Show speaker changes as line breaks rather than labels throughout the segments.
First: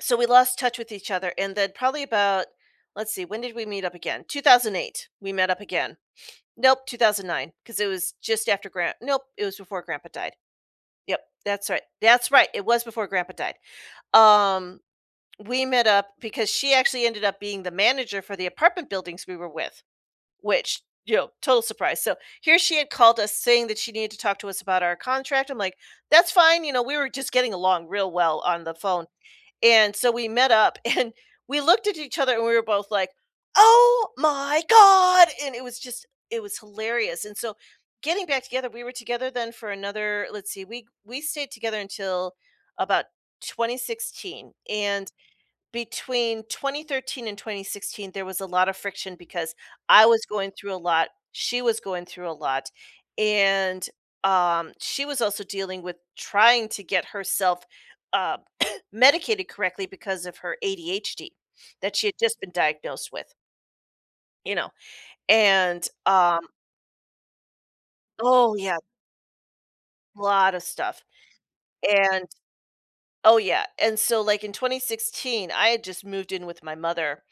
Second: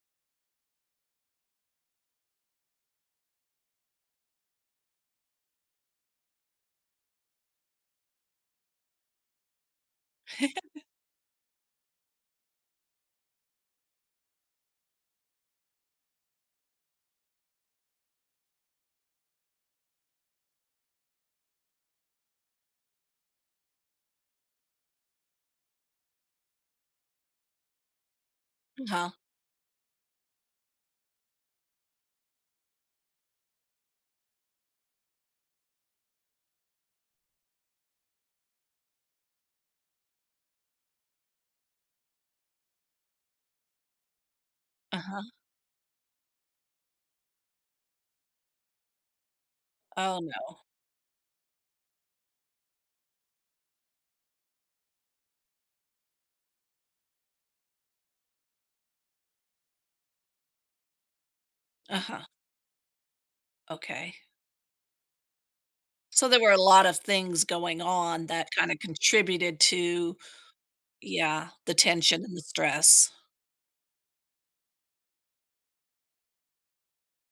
So, we lost touch with each other and then probably about, let's see, when did we meet up again? 2008, we met up again. Nope, 2009, 'cause it was just after Gran nope, it was before Grandpa died. Yep, that's right. That's right, it was before Grandpa died. Um, we met up because she actually ended up being the manager for the apartment buildings we were with. Which, you know, total surprise, so, here she had called us saying that she needed to talk to us about our contract, I'm, like, "That's fine," you know, we were just getting along real well on the
Mm
phone
Huh.
and so, we met up and we looked at each other and we were both, like, "Oh my god" and it was just it was hilarious and so getting back together we were together then for another let's see, we we stayed together until about 2016 and
Uh-huh.
between 2013 and 2016, there was a lotta friction because I
Oh,
was going
no.
through a lot, she was going through a lot, and, um, she was also dealing with trying to get herself, uh, medicated correctly because of her ADHD that she had
Uh-huh.
just been diagnosed with.
Okay.
You know, and,
So, there
um
were a lot of things going on that
Oh,
kinda
yeah.
contributed to
Lotta stuff.
Yeah, the tension
And
and the stress.
Oh yeah, and so, like, in 2016, I had just moved in with my mother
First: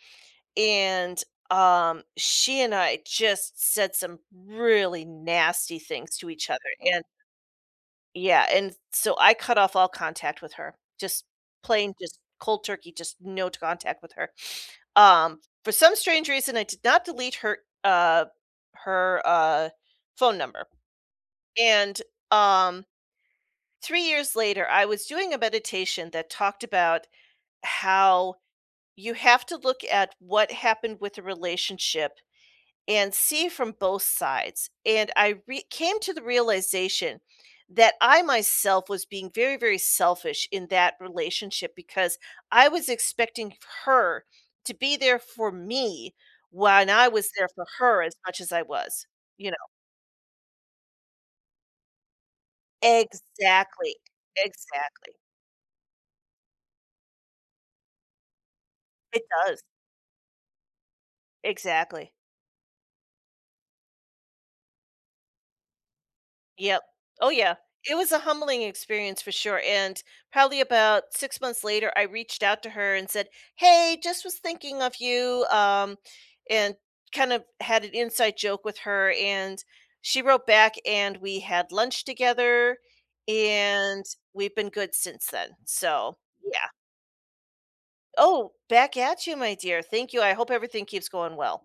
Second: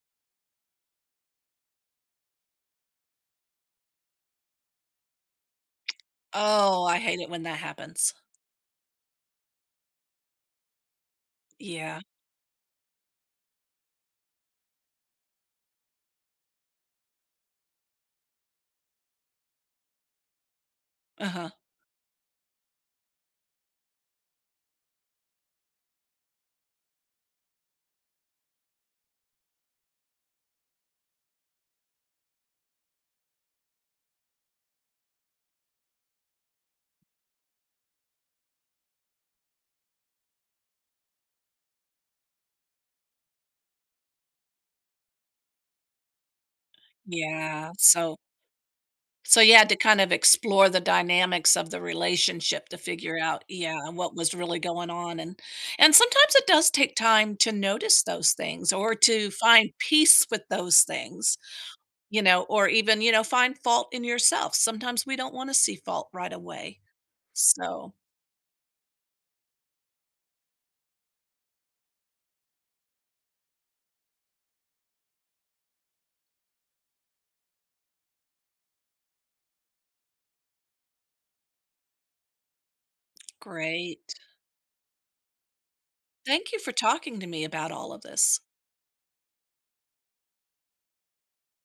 and, um, she and I just said some really nasty things to each other
Oh, I
and
hate it when that happens.
yeah, and s so I cut off all contact with her, just plain
Yeah.
just cold turkey, just no t contact with her. Um, for some strange reason, I did not delete her, uh her, uh, phone number
Uh-huh.
and, um, 3 years later, I was doing a meditation that talked about how you have to look at what happened with the relationship and see from both sides, and I re came to the realization that I myself was being very, very selfish in that relationship because I was expecting f her to be there for me when I was there for
Yeah,
her as
so
much as I was,
So,
you
you
know
had to kinda explore the dynamics of the relationship to figure out yeah,
Exactly,
and what was really going
exactly.
on and and sometimes it does take time to notice those things or
It
to
does.
find peace with those things,
Exactly.
you know, or even, you know, find fault in yourself. Sometimes we don't wanna see fault right away,
Yep. Oh yeah.
so
It was a humbling experience for sure and probably about 6 months later, I reached out to her and said, "Hey, just was thinking of you," um, and kind of had an inside joke with her, and she wrote back and we had lunch together, and
Great.
we've been good since then, so,
Thank you
yeah.
for talking to me about all of this.
Oh, back at you, my dear, thank you, I hope everything keeps going well.